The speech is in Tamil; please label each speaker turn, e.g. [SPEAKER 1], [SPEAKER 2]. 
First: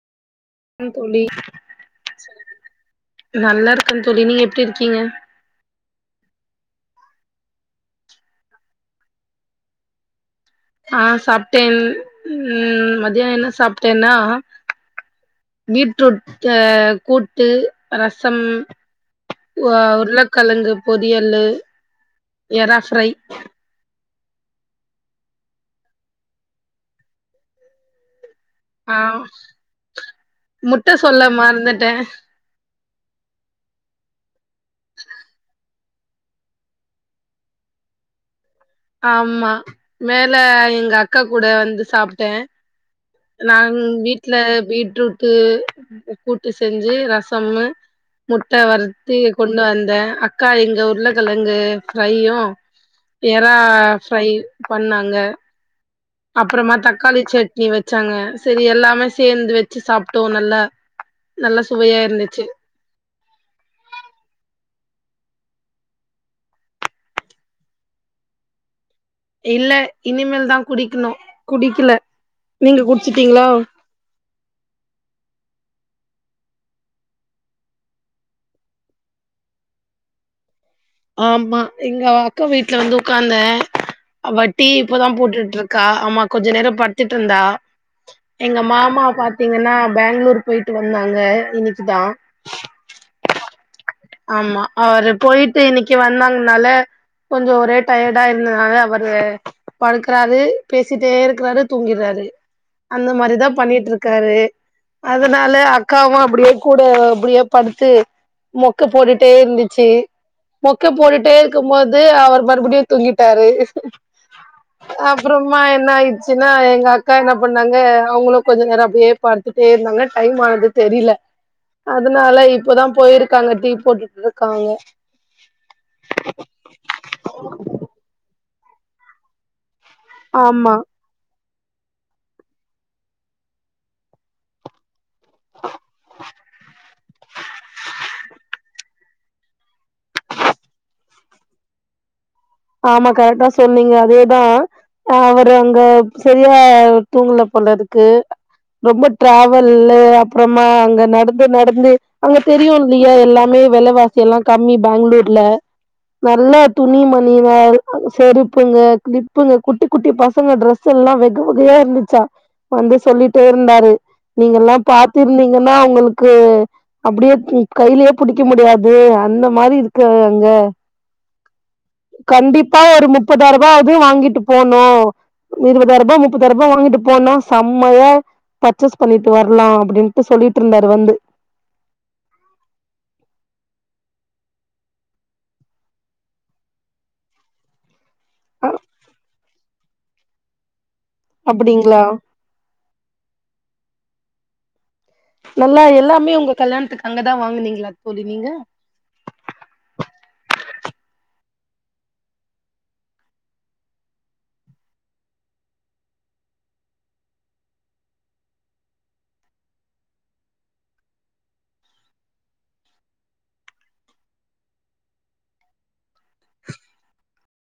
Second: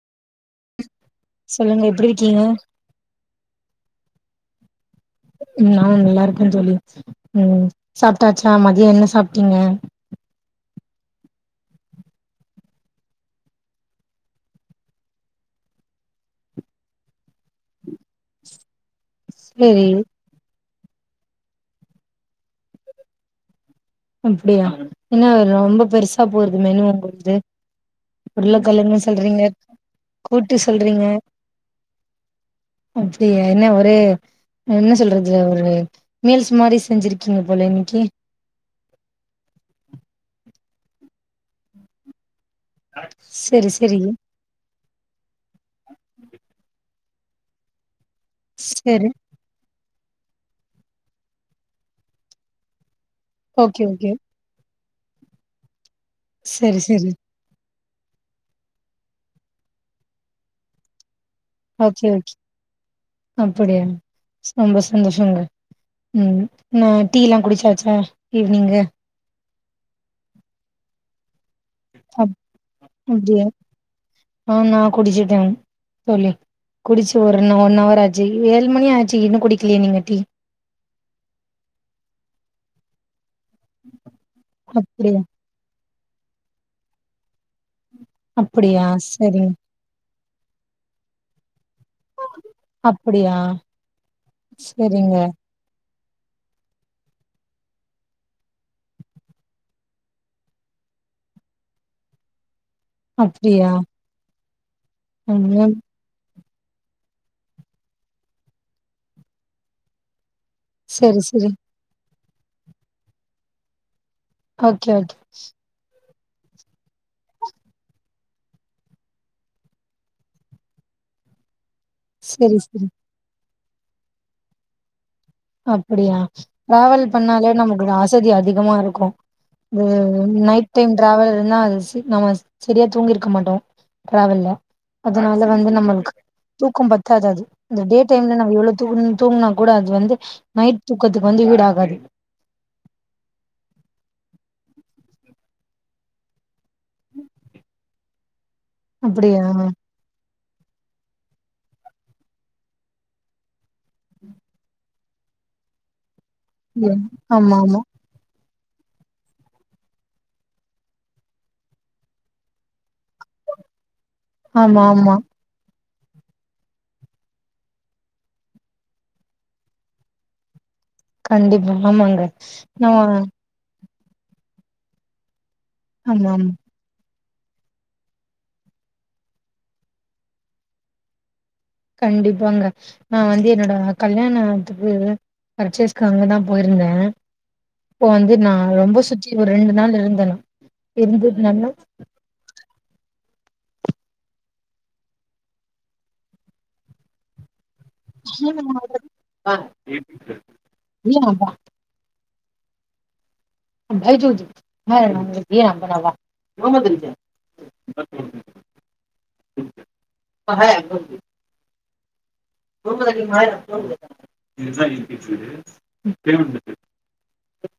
[SPEAKER 1] ஆ தோழி
[SPEAKER 2] சொல்லுங்க எப்டி இருக்கீங்க
[SPEAKER 1] நல்லாருக்கே தோழி நீங்க எப்டி இருக்கீங்க
[SPEAKER 2] ம் நா நல்லாருக்கே தோழி ம் சாப்ட்டாச்சா மதியோ என்ன சாப்ட்டீங்க
[SPEAKER 1] ஆ சாப்ட்டேன் ம் மதியோ என்ன சாப்ட்டேன்னா பீட்ரூட் க கூட்டு ரசம் வ
[SPEAKER 2] சேரி
[SPEAKER 1] உர்ள கழங்கு பொரியலு எறா ஃப்ரை
[SPEAKER 2] அப்டியா என்ன ரொம்ப பெருசா போறது மெனு ஒங்கள்து உர்ளக்கெழங்கு
[SPEAKER 1] ஆ
[SPEAKER 2] சொல்றீங்க கூட்டு
[SPEAKER 1] முட்ட
[SPEAKER 2] சொல்றீங்க
[SPEAKER 1] சொல்ல மறந்துட்டே
[SPEAKER 2] அப்டியா என்ன ஒரே என்ன சொல்றது ஒரு மீல்ஸ் மாரி செஞ்சிருக்கீங்க போல இன்னக்கி
[SPEAKER 1] ஆமா மேல எங்கக்கா கூட வந்து சாப்ட்டே
[SPEAKER 2] செரி
[SPEAKER 1] நான்
[SPEAKER 2] செரி
[SPEAKER 1] வீ ட்ல பீட்ரூட்டு கூட்டு செஞ்சு ரசம்மு முட்ட
[SPEAKER 2] செரி
[SPEAKER 1] வறுத்தி கொண்டு வந்தே அக்கா இங்க உர்ளக்கெழங்கு ஃப்ரையு றா
[SPEAKER 2] ஓகே ஓகே
[SPEAKER 1] ஃப்ரையு பண்ணாங்க அப்றமா
[SPEAKER 2] செரி செரி
[SPEAKER 1] தக்காளி சட் னி வச்சாங்க செரி எல்லாமே சேந்து வச்சு சாப்ட்டோ நல்லா நல்லா சுவையா
[SPEAKER 2] ஓகே ஓகே
[SPEAKER 1] இருந்துச்சு
[SPEAKER 2] அப்டியா சந்தோ சந்தோஷங்க ம் ன்னா டீ லா குடிச்சாச்சா ஈவ்னிங்கு
[SPEAKER 1] இல்ல இனிமேல் தா குடிக்ணு
[SPEAKER 2] அப் அப்டியா ஆ நா குடிச்சுட்டே தோழி குடிச்சு ஒர்னு ஒன் அவர் ஆச்சு ஏழு மணி ஆச்சு இன்னு குடிக்கலயா நீங்க டீ
[SPEAKER 1] ஆமா எங்க அக்கா வீட்ல வந்து ஒக்காந்தே அவ டீ இப்பதா
[SPEAKER 2] அப்டியா
[SPEAKER 1] போட்டுட்ருக் க்கா ஆமா கொஞ்சோ நேரோ பட்த்துட்டிருந்தா எங்க
[SPEAKER 2] அப்டியா
[SPEAKER 1] மாமாவ
[SPEAKER 2] சரிங்க
[SPEAKER 1] பாத்தீங்கன்னா பேங்ளூர் போய்ட்டு வந்தாங்க இன்னக்கிதா
[SPEAKER 2] அப்படியா
[SPEAKER 1] ஆமா அவரு போய்ட்டு இன்னக்கி வந்தாங்னால கொஞ்சோ ஒரே டயர்டா இருந்தனால அவரு படுக்குறாரு பேசிட்டேருக்கறாரு தூங்கிறாரு அந்த மாரி தா
[SPEAKER 2] அப்டியா
[SPEAKER 1] பண்ணிட்ருக்காரு அதனால
[SPEAKER 2] ம்
[SPEAKER 1] அக் காவு அப்டியே கூட அப்டியே படுத்து மொக்க போட்டுட்டே இருந்துச்சு மொக்க
[SPEAKER 2] சரி
[SPEAKER 1] போட்டுட்டே
[SPEAKER 2] சரி
[SPEAKER 1] இருக்கம்போ து அவர் மறுபடியு தூங்கிட்டாரு
[SPEAKER 2] ஓகே ஓகே
[SPEAKER 1] அப்பறமா என்னாயிருச்சுன்னா எங்க அக்கா என்ன பண்ணாங்க அவுங்களு கொஞ்ச நேரோ அப்டியே படுத்து ட்டேருந்தாங்க டைம் ஆனது தெரில அதனால
[SPEAKER 2] சரி
[SPEAKER 1] இப்பதா
[SPEAKER 2] சரி
[SPEAKER 1] போய்ருக்காங்க டீ போட்டுட்ருக்காங்க
[SPEAKER 2] அப்டியா டிராவல் பண்ணாலே நமக்கு இந்த அசதி அதிகமாருக்கு ஆ அது ஒன் நைட்
[SPEAKER 1] ஆமா
[SPEAKER 2] டைம் டிரவல்னா அது சி நம்ம செரியா தூங்கிருக்க மாட்டோ டிரவல்ல அதனால வந்து நம்மளுக்கு தூக்கம் பத்தாது அது இந்த டே டைம்ல நம்ம எவ்ளோ தூங் தூங்குனா கூட அது வந்து நைட் தூக்கத்துக்கு வந்து ஈடாகாது
[SPEAKER 1] ஆமா கரெக்டா சொன்னீங்க அதேதா அவரு அங்க செரியா தூங்கல போல இருக்கு ரொம்ப
[SPEAKER 2] அப்டியா
[SPEAKER 1] டிராவல்ல அப்பறமா அங்க நடந்து நடந்து அங்க தெரியு இல்லையா எல்லாமே வெலவாசில்லா கம்மி பெங்களூர்ல நல்லா துணி
[SPEAKER 2] ம்.
[SPEAKER 1] மணி
[SPEAKER 2] ஆமா
[SPEAKER 1] வேரு
[SPEAKER 2] ஆமா
[SPEAKER 1] செருப்புங்க கிளிப்புங்க குட்டி குட்டி பசங்க டிரெஸ் எல்லா வெகு வகையா இருந்துச்சா வந்து சொல்லிட்டே இருந்தாரு நீங்கல்லா
[SPEAKER 2] ஆமா ஆமா
[SPEAKER 1] பாத்திருந்தீங்கன்னா உங்களுக்கு அப்டியே கையிலையே புடிக்க முடியாது அந்த மாரி இருக்கு அங்க
[SPEAKER 2] கண்டிப்பா ஆமாங்க
[SPEAKER 1] கண்டிப்பா
[SPEAKER 2] நா
[SPEAKER 1] ஒரு முப்பதாரம் ரூபாது வாங்கிட்டு போனு இருவதாயிரூபா
[SPEAKER 2] ஆமா ஆமா
[SPEAKER 1] முப்பதாயி ரூபா வாங்கிட்டு போனோ செம்மையா பர்ச்சேஸ் பண்ணிட்டு வர்லா அப்டின்டு சொல்லிட்டு இருந்தாரு வந்து
[SPEAKER 2] கண்டிப்பாங்க நா வந்து என்னோட கல்யாணத்துக்கு பர்ச்சேஸ்க்கு அங்க தா போயிருந்தே அப்போ வந்து நா
[SPEAKER 1] அ
[SPEAKER 2] ரொம்ப சுறத்தி ஒரு ரெண்டு நாள் இருந்தே நா இருந்ததுனால
[SPEAKER 1] அப்டிங்ளா நல்லா எல்லாமே உங்க கல்யாணத்துக்கு அங்கதா வாங்குனீங்ளா
[SPEAKER 2] இல்ல அதா போ பவ ான் பேெண்ட